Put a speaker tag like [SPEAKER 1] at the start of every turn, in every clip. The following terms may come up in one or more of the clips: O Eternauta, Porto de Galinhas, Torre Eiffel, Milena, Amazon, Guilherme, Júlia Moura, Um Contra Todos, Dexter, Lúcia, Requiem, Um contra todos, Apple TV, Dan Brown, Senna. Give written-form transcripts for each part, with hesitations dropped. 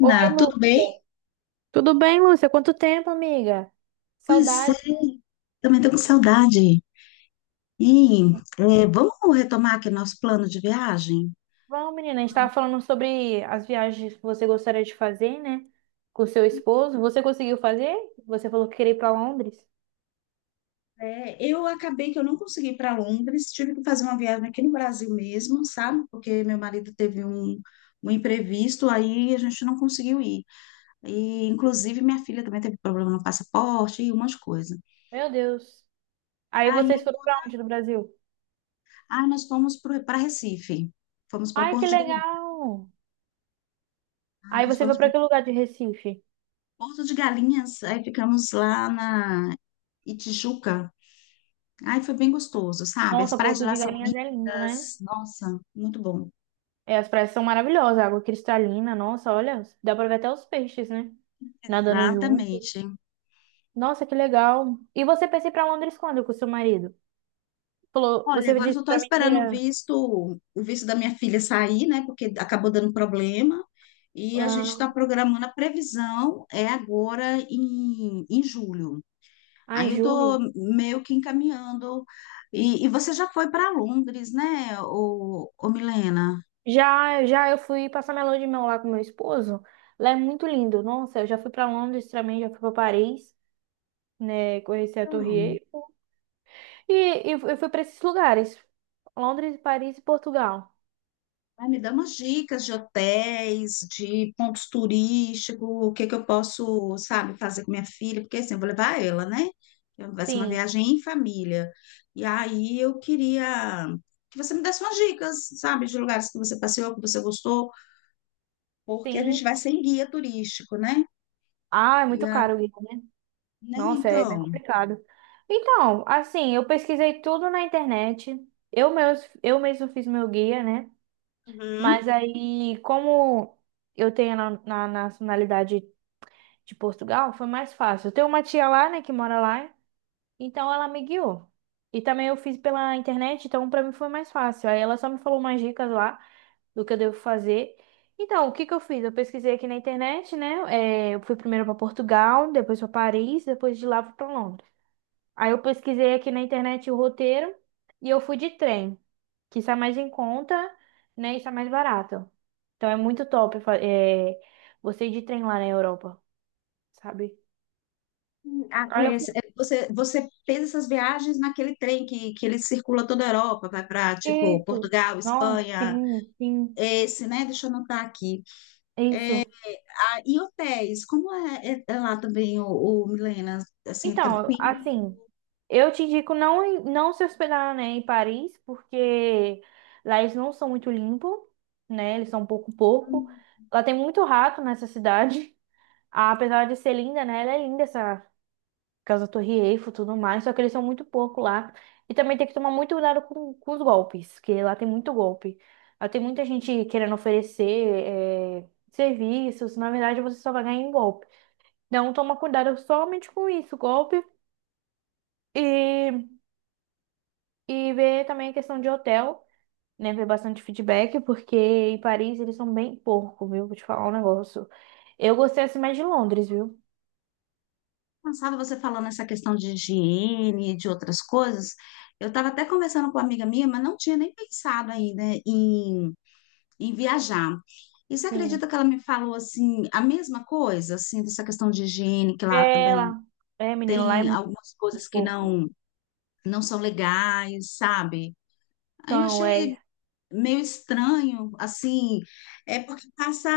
[SPEAKER 1] Oi,
[SPEAKER 2] tudo bem?
[SPEAKER 1] Lúcia. Tudo bem, Lúcia? Quanto tempo, amiga?
[SPEAKER 2] Pois
[SPEAKER 1] Saudade.
[SPEAKER 2] é, também estou com saudade. E vamos retomar aqui nosso plano de viagem?
[SPEAKER 1] Bom, menina, a gente estava falando sobre as viagens que você gostaria de fazer, né? Com seu esposo. Você conseguiu fazer? Você falou que queria ir para Londres.
[SPEAKER 2] É, eu acabei que eu não consegui ir para Londres, tive que fazer uma viagem aqui no Brasil mesmo, sabe? Porque meu marido teve um imprevisto, aí a gente não conseguiu ir. E, inclusive, minha filha também teve problema no passaporte e umas coisas.
[SPEAKER 1] Meu Deus. Aí
[SPEAKER 2] Aí,
[SPEAKER 1] vocês foram para onde no Brasil?
[SPEAKER 2] nós fomos para Recife, fomos para
[SPEAKER 1] Ai, que
[SPEAKER 2] Porto de Galinhas,
[SPEAKER 1] legal.
[SPEAKER 2] aí
[SPEAKER 1] Aí
[SPEAKER 2] nós
[SPEAKER 1] você foi
[SPEAKER 2] fomos
[SPEAKER 1] para
[SPEAKER 2] para
[SPEAKER 1] que lugar de Recife?
[SPEAKER 2] Porto de Galinhas, aí ficamos lá na Itijuca. Ai, foi bem gostoso, sabe? As
[SPEAKER 1] Nossa,
[SPEAKER 2] praias de
[SPEAKER 1] Porto
[SPEAKER 2] lá
[SPEAKER 1] de
[SPEAKER 2] são
[SPEAKER 1] Galinhas é lindo, né?
[SPEAKER 2] lindas. Nossa, muito bom.
[SPEAKER 1] É, as praias são maravilhosas, água cristalina, nossa, olha, dá para ver até os peixes, né? Nadando junto.
[SPEAKER 2] Exatamente.
[SPEAKER 1] Nossa, que legal. E você pensa em ir pra Londres quando com seu marido? Falou,
[SPEAKER 2] Olha,
[SPEAKER 1] você
[SPEAKER 2] agora eu
[SPEAKER 1] disse
[SPEAKER 2] só estou
[SPEAKER 1] pra mim que
[SPEAKER 2] esperando
[SPEAKER 1] ia
[SPEAKER 2] o visto da minha filha sair, né? Porque acabou dando problema. E a gente
[SPEAKER 1] ah,
[SPEAKER 2] está programando a previsão, é agora em julho.
[SPEAKER 1] em
[SPEAKER 2] Aí eu estou
[SPEAKER 1] julho.
[SPEAKER 2] meio que encaminhando. E você já foi para Londres, né, ô Milena?
[SPEAKER 1] Já, já eu fui passar minha lua de mel lá com meu esposo. Lá é muito lindo. Nossa, eu já fui pra Londres também, já fui pra Paris, né? Conheci a Torre
[SPEAKER 2] Então,
[SPEAKER 1] Eiffel. E, e eu fui pra esses lugares. Londres, Paris e Portugal.
[SPEAKER 2] ai, me dá umas dicas de hotéis, de pontos turísticos, o que que eu posso, sabe, fazer com minha filha, porque assim, eu vou levar ela, né? Então, vai ser uma
[SPEAKER 1] Sim,
[SPEAKER 2] viagem em família. E aí eu queria que você me desse umas dicas, sabe, de lugares que você passeou, que você gostou, porque a gente
[SPEAKER 1] sim.
[SPEAKER 2] vai sem guia turístico, né?
[SPEAKER 1] Ah, é
[SPEAKER 2] E
[SPEAKER 1] muito
[SPEAKER 2] aí,
[SPEAKER 1] caro, Guilherme, né?
[SPEAKER 2] né,
[SPEAKER 1] Nossa, é bem
[SPEAKER 2] então.
[SPEAKER 1] complicado. Então, assim, eu pesquisei tudo na internet. Eu mesmo fiz meu guia, né?
[SPEAKER 2] Uhum.
[SPEAKER 1] Mas aí, como eu tenho na nacionalidade de Portugal, foi mais fácil. Eu tenho uma tia lá, né, que mora lá, então ela me guiou. E também eu fiz pela internet, então pra mim foi mais fácil. Aí ela só me falou umas dicas lá do que eu devo fazer. Então, o que que eu fiz? Eu pesquisei aqui na internet, né? É, eu fui primeiro pra Portugal, depois pra Paris, depois de lá fui pra Londres. Aí eu pesquisei aqui na internet o roteiro e eu fui de trem, que está mais em conta, né? E está mais barato. Então é muito top, é, você ir de trem lá na Europa, sabe?
[SPEAKER 2] Ah,
[SPEAKER 1] Aí
[SPEAKER 2] é,
[SPEAKER 1] eu fui,
[SPEAKER 2] é, você, você fez essas viagens naquele trem que ele circula toda a Europa, vai para, tipo,
[SPEAKER 1] isso.
[SPEAKER 2] Portugal,
[SPEAKER 1] Não,
[SPEAKER 2] Espanha.
[SPEAKER 1] sim, sim,
[SPEAKER 2] Esse, né? Deixa eu anotar aqui.
[SPEAKER 1] isso.
[SPEAKER 2] Ah, e hotéis, como é, é lá também, o Milena, assim,
[SPEAKER 1] Então,
[SPEAKER 2] tranquilo?
[SPEAKER 1] assim, eu te indico não, não se hospedar, né, em Paris, porque lá eles não são muito limpos, né? Eles são um pouco pouco. Lá tem muito rato nessa cidade. Apesar de ser linda, né? Ela é linda essa causa da Torre Eiffel e tudo mais, só que eles são muito porco lá. E também tem que tomar muito cuidado com os golpes, que lá tem muito golpe. Lá tem muita gente querendo oferecer serviços, na verdade você só vai ganhar em golpe. Então toma cuidado somente com isso, golpe. E, e ver também a questão de hotel, né? Ver bastante feedback, porque em Paris eles são bem porco, viu? Vou te falar um negócio. Eu gostei assim mais de Londres, viu?
[SPEAKER 2] Cansada você falando essa questão de higiene, e de outras coisas. Eu estava até conversando com uma amiga minha, mas não tinha nem pensado ainda em viajar. E você
[SPEAKER 1] Sim.
[SPEAKER 2] acredita que ela me falou assim, a mesma coisa, assim, dessa questão de higiene, que lá
[SPEAKER 1] É
[SPEAKER 2] também
[SPEAKER 1] lá. É, menino, lá é
[SPEAKER 2] tem
[SPEAKER 1] muito
[SPEAKER 2] algumas coisas que
[SPEAKER 1] porco.
[SPEAKER 2] não, não são legais, sabe? Aí eu
[SPEAKER 1] Então,
[SPEAKER 2] achei
[SPEAKER 1] é.
[SPEAKER 2] meio estranho, assim, é porque passa,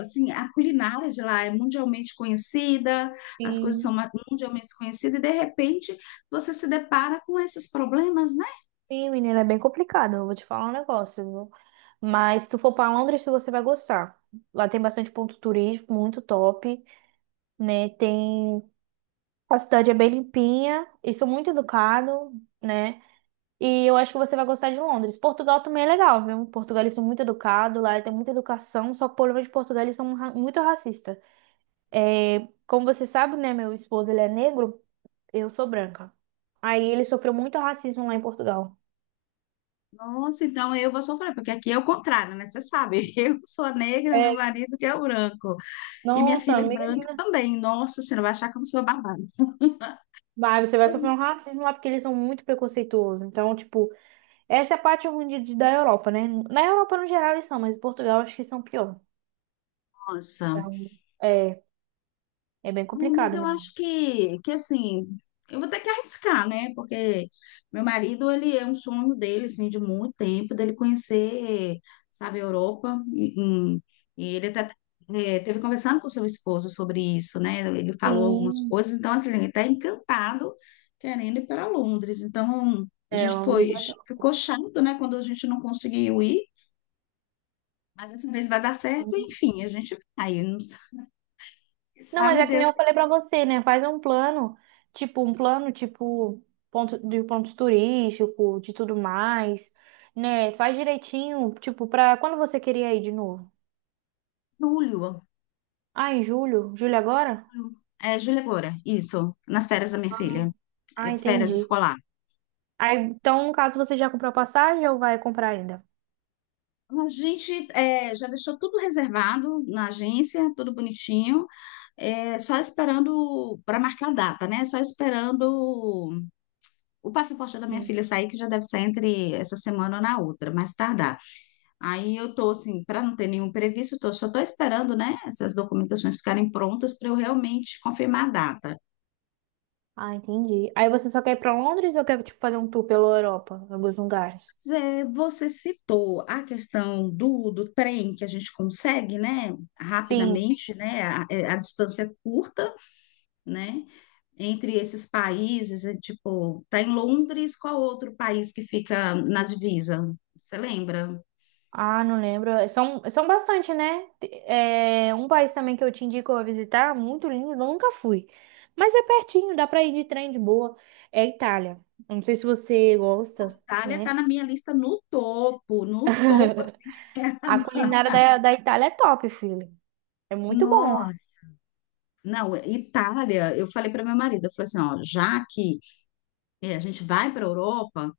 [SPEAKER 2] assim, a culinária de lá é mundialmente conhecida, as coisas são
[SPEAKER 1] Sim.
[SPEAKER 2] mundialmente conhecidas, e de repente você se depara com esses problemas, né?
[SPEAKER 1] Sim, menina, é bem complicado. Eu vou te falar um negócio, viu? Mas se tu for pra Londres, você vai gostar. Lá tem bastante ponto turístico, muito top, né? Tem a cidade é bem limpinha, e são muito educados, né? E eu acho que você vai gostar de Londres. Portugal também é legal, viu? Portugal eles são muito educados, lá tem muita educação, só que o problema de Portugal eles são muito racistas. É, como você sabe, né? Meu esposo ele é negro, eu sou branca. Aí ele sofreu muito racismo lá em Portugal.
[SPEAKER 2] Nossa, então eu vou sofrer, porque aqui é o contrário, né? Você sabe, eu sou a negra,
[SPEAKER 1] É,
[SPEAKER 2] meu marido que é o branco, e minha
[SPEAKER 1] nossa,
[SPEAKER 2] filha é
[SPEAKER 1] amiga.
[SPEAKER 2] branca também. Nossa, você não vai achar que eu sou babada.
[SPEAKER 1] Mas você vai sofrer um racismo lá porque eles são muito preconceituosos. Então, tipo, essa é a parte ruim da Europa, né? Na Europa, no geral, eles são, mas em Portugal, acho que são pior.
[SPEAKER 2] Nossa.
[SPEAKER 1] Então, é, é bem
[SPEAKER 2] Ah, mas
[SPEAKER 1] complicado
[SPEAKER 2] eu
[SPEAKER 1] mesmo.
[SPEAKER 2] acho que assim, eu vou ter que arriscar, né? Porque meu marido, ele é um sonho dele, assim, de muito tempo, dele conhecer, sabe, a Europa. E- e ele até é, teve conversando com seu esposo sobre isso, né? Ele falou algumas
[SPEAKER 1] Sim,
[SPEAKER 2] coisas, então, assim, ele está encantado querendo ir para Londres. Então, a
[SPEAKER 1] é
[SPEAKER 2] gente
[SPEAKER 1] uma
[SPEAKER 2] foi,
[SPEAKER 1] obrigação.
[SPEAKER 2] ficou chato, né, quando a gente não conseguiu ir, mas essa vez vai dar certo, enfim, a gente vai. Não
[SPEAKER 1] Não, mas
[SPEAKER 2] sabe
[SPEAKER 1] é que nem
[SPEAKER 2] Deus,
[SPEAKER 1] eu
[SPEAKER 2] em
[SPEAKER 1] falei pra você, né? Faz um plano, tipo, ponto, de pontos turísticos, de tudo mais, né? Faz direitinho, tipo, pra quando você queria ir de novo?
[SPEAKER 2] julho.
[SPEAKER 1] Ah, em julho? Julho agora?
[SPEAKER 2] É, Júlia Moura, isso, nas férias da minha filha,
[SPEAKER 1] Ah,
[SPEAKER 2] é, férias
[SPEAKER 1] entendi.
[SPEAKER 2] escolar.
[SPEAKER 1] Aí, então, no caso, você já comprou a passagem ou vai comprar ainda?
[SPEAKER 2] A gente é, já deixou tudo reservado na agência, tudo bonitinho, é, só esperando para marcar a data, né? Só esperando o passaporte da minha
[SPEAKER 1] Sim.
[SPEAKER 2] filha sair, que já deve sair entre essa semana ou na outra, mais tardar. Aí eu tô assim, para não ter nenhum previsto, tô, só tô esperando, né, essas documentações ficarem prontas para eu realmente confirmar a data.
[SPEAKER 1] Ah, entendi. Aí você só quer ir pra Londres ou quer, tipo, fazer um tour pela Europa, em alguns lugares?
[SPEAKER 2] Zé, você citou a questão do trem que a gente consegue, né,
[SPEAKER 1] Sim.
[SPEAKER 2] rapidamente, né, a, é, a distância curta, né, entre esses países, é, tipo, tá em Londres, qual outro país que fica na divisa? Você lembra?
[SPEAKER 1] Ah, não lembro. São, são bastante, né? É, um país também que eu te indico a visitar, muito lindo, eu nunca fui. Mas é pertinho, dá pra ir de trem de boa. É a Itália. Eu não sei se você gosta,
[SPEAKER 2] Itália tá
[SPEAKER 1] né?
[SPEAKER 2] na minha lista no topo, no topo, assim,
[SPEAKER 1] A culinária da Itália é top, filho. É muito bom.
[SPEAKER 2] Nossa, não, Itália, eu falei para meu marido, eu falei assim, ó, já que é, a gente vai para a Europa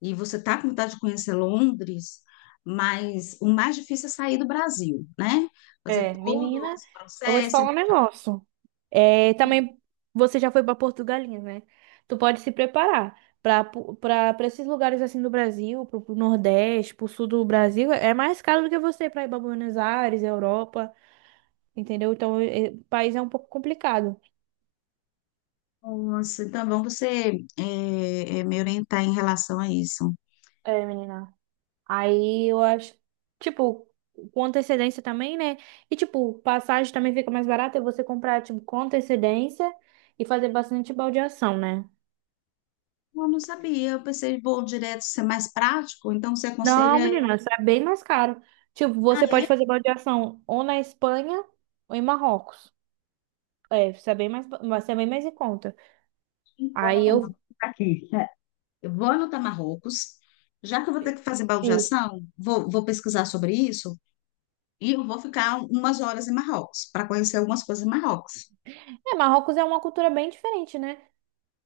[SPEAKER 2] e você está com vontade de conhecer Londres, mas o mais difícil é sair do Brasil, né? Fazer
[SPEAKER 1] É,
[SPEAKER 2] todo
[SPEAKER 1] menina,
[SPEAKER 2] esse
[SPEAKER 1] eu vou te
[SPEAKER 2] processo.
[SPEAKER 1] falar um negócio. É, também você já foi para Portugalinha, né? Tu pode se preparar para esses lugares assim do Brasil, para o Nordeste, para o Sul do Brasil, é mais caro do que você para ir para Buenos Aires, Europa, entendeu? Então, o país é um pouco complicado.
[SPEAKER 2] Nossa, então, vamos você é, é, me orientar em relação a isso.
[SPEAKER 1] É, menina. Aí eu acho, tipo, com antecedência também, né? E tipo, passagem também fica mais barata e você comprar tipo com antecedência e fazer bastante baldeação, né?
[SPEAKER 2] Eu não sabia, eu pensei, vou direto ser mais prático, então você
[SPEAKER 1] Não,
[SPEAKER 2] aconselha eu.
[SPEAKER 1] menina, isso é bem mais caro. Tipo,
[SPEAKER 2] Ah,
[SPEAKER 1] você pode
[SPEAKER 2] é?
[SPEAKER 1] fazer balde ou na Espanha ou em Marrocos. É, isso é bem mais, vai ser bem mais em conta.
[SPEAKER 2] Vou
[SPEAKER 1] Aí
[SPEAKER 2] anotar
[SPEAKER 1] eu.
[SPEAKER 2] Marrocos aqui. É. Eu vou anotar Marrocos, já que eu vou ter que fazer
[SPEAKER 1] e-
[SPEAKER 2] baldeação, vou, vou pesquisar sobre isso. E eu vou ficar umas horas em Marrocos, para conhecer algumas coisas em Marrocos.
[SPEAKER 1] É, Marrocos é uma cultura bem diferente, né?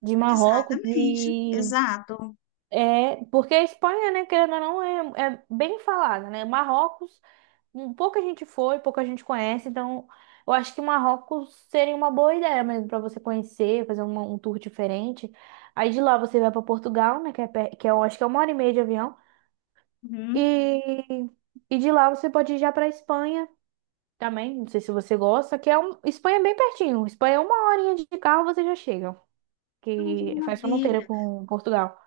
[SPEAKER 1] De Marrocos,
[SPEAKER 2] Exatamente,
[SPEAKER 1] de.
[SPEAKER 2] exato.
[SPEAKER 1] É, porque a Espanha, né, querendo ou não, é, é bem falada, né? Marrocos, um, pouca gente foi, pouca gente conhece, então eu acho que Marrocos seria uma boa ideia mesmo para você conhecer, fazer um tour diferente. Aí de lá você vai para Portugal, né, que é, que é, eu acho que é uma hora e meia de avião,
[SPEAKER 2] Uhum.
[SPEAKER 1] e, e de lá você pode ir já para Espanha também, não sei se você gosta, que é um, Espanha é bem pertinho, Espanha é uma horinha de carro você já chega,
[SPEAKER 2] Ai, que
[SPEAKER 1] que faz fronteira
[SPEAKER 2] maravilha.
[SPEAKER 1] com Portugal.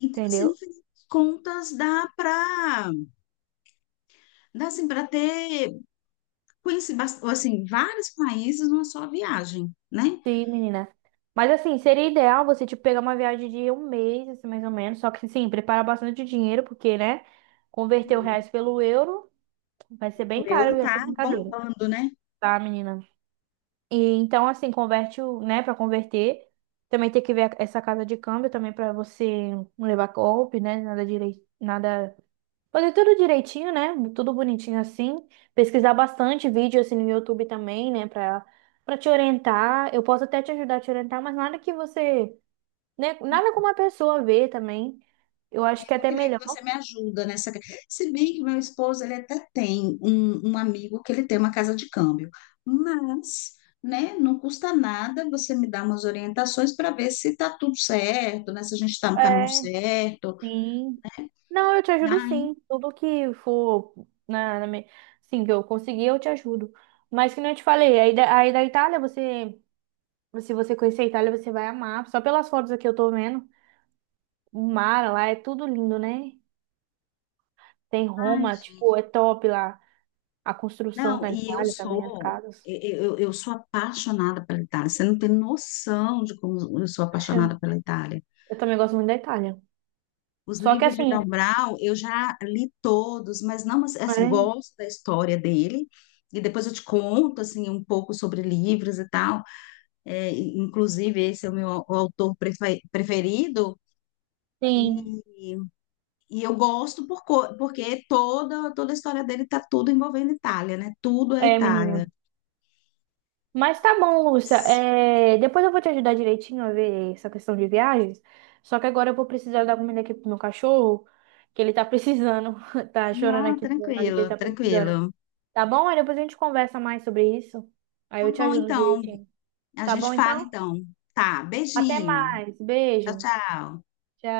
[SPEAKER 2] Então, assim, no
[SPEAKER 1] Entendeu?
[SPEAKER 2] fim das contas, dá para dá, assim, para ter, conhecer assim, vários países numa só viagem, né?
[SPEAKER 1] Sim, menina. Mas assim, seria ideal você, tipo, pegar uma viagem de um mês, assim, mais ou menos. Só que, sim, prepara bastante dinheiro, porque, né? Converter o
[SPEAKER 2] Uhum.
[SPEAKER 1] reais pelo euro vai ser
[SPEAKER 2] O
[SPEAKER 1] bem caro
[SPEAKER 2] euro
[SPEAKER 1] essa
[SPEAKER 2] tá
[SPEAKER 1] brincadeira,
[SPEAKER 2] bombando, né?
[SPEAKER 1] tá, menina? E então, assim, converte o, né, pra converter. Também tem que ver essa casa de câmbio também pra você não levar golpe, né? Nada direito, nada. Fazer tudo direitinho, né? Tudo bonitinho assim. Pesquisar bastante vídeo assim no YouTube também, né? Pra, pra te orientar. Eu posso até te ajudar a te orientar, mas nada que você, né? Nada como a pessoa ver também. Eu acho que é
[SPEAKER 2] Eu
[SPEAKER 1] até
[SPEAKER 2] queria que
[SPEAKER 1] melhor.
[SPEAKER 2] você me ajuda nessa. Se bem que meu esposo ele até tem um amigo que ele tem uma casa de câmbio, mas, né, não custa nada você me dar umas orientações para ver se tá tudo certo, né, se a gente está no caminho
[SPEAKER 1] É,
[SPEAKER 2] certo.
[SPEAKER 1] sim. Não, eu te ajudo
[SPEAKER 2] Ai,
[SPEAKER 1] sim. Tudo que for na, na me- sim, que eu conseguir, eu te ajudo. Mas que nem eu te falei, aí da Itália você, se você conhecer a Itália, você vai amar. Só pelas fotos aqui eu tô vendo, o mar lá é tudo lindo, né? Tem
[SPEAKER 2] ai,
[SPEAKER 1] Roma,
[SPEAKER 2] gente.
[SPEAKER 1] tipo, é top lá. A construção
[SPEAKER 2] Não,
[SPEAKER 1] na
[SPEAKER 2] e eu
[SPEAKER 1] Itália também, as
[SPEAKER 2] sou
[SPEAKER 1] casas.
[SPEAKER 2] eu, eu eu sou apaixonada pela Itália. Você não tem noção de como eu sou apaixonada pela Itália.
[SPEAKER 1] Eu também gosto muito da Itália.
[SPEAKER 2] Os
[SPEAKER 1] Só que
[SPEAKER 2] livros de
[SPEAKER 1] assim,
[SPEAKER 2] Dan Brown, eu já li todos, mas não, mas, assim,
[SPEAKER 1] é,
[SPEAKER 2] gosto da história dele. E depois eu te conto, assim, um pouco sobre livros e tal. É, e, inclusive, esse é o meu autor preferido.
[SPEAKER 1] sim,
[SPEAKER 2] E, e eu gosto por, porque toda, toda a história dele está tudo envolvendo Itália, né? Tudo é
[SPEAKER 1] é, menina.
[SPEAKER 2] Itália.
[SPEAKER 1] Mas tá bom, Lúcia. É, depois eu vou te ajudar direitinho a ver essa questão de viagens. Só que agora eu vou precisar dar comida aqui pro meu cachorro, que ele tá precisando. Tá chorando
[SPEAKER 2] Não,
[SPEAKER 1] aqui do meu lado que ele
[SPEAKER 2] tranquilo,
[SPEAKER 1] tá precisando.
[SPEAKER 2] tranquilo.
[SPEAKER 1] Tá bom? Aí depois a gente conversa mais sobre isso. Aí
[SPEAKER 2] Tá
[SPEAKER 1] eu te
[SPEAKER 2] bom,
[SPEAKER 1] ajudo
[SPEAKER 2] então.
[SPEAKER 1] direitinho.
[SPEAKER 2] A
[SPEAKER 1] Tá
[SPEAKER 2] gente
[SPEAKER 1] bom,
[SPEAKER 2] fala,
[SPEAKER 1] então?
[SPEAKER 2] então. Tá,
[SPEAKER 1] Até
[SPEAKER 2] beijinho.
[SPEAKER 1] mais.
[SPEAKER 2] Tchau,
[SPEAKER 1] Beijo.
[SPEAKER 2] tchau.
[SPEAKER 1] Tchau.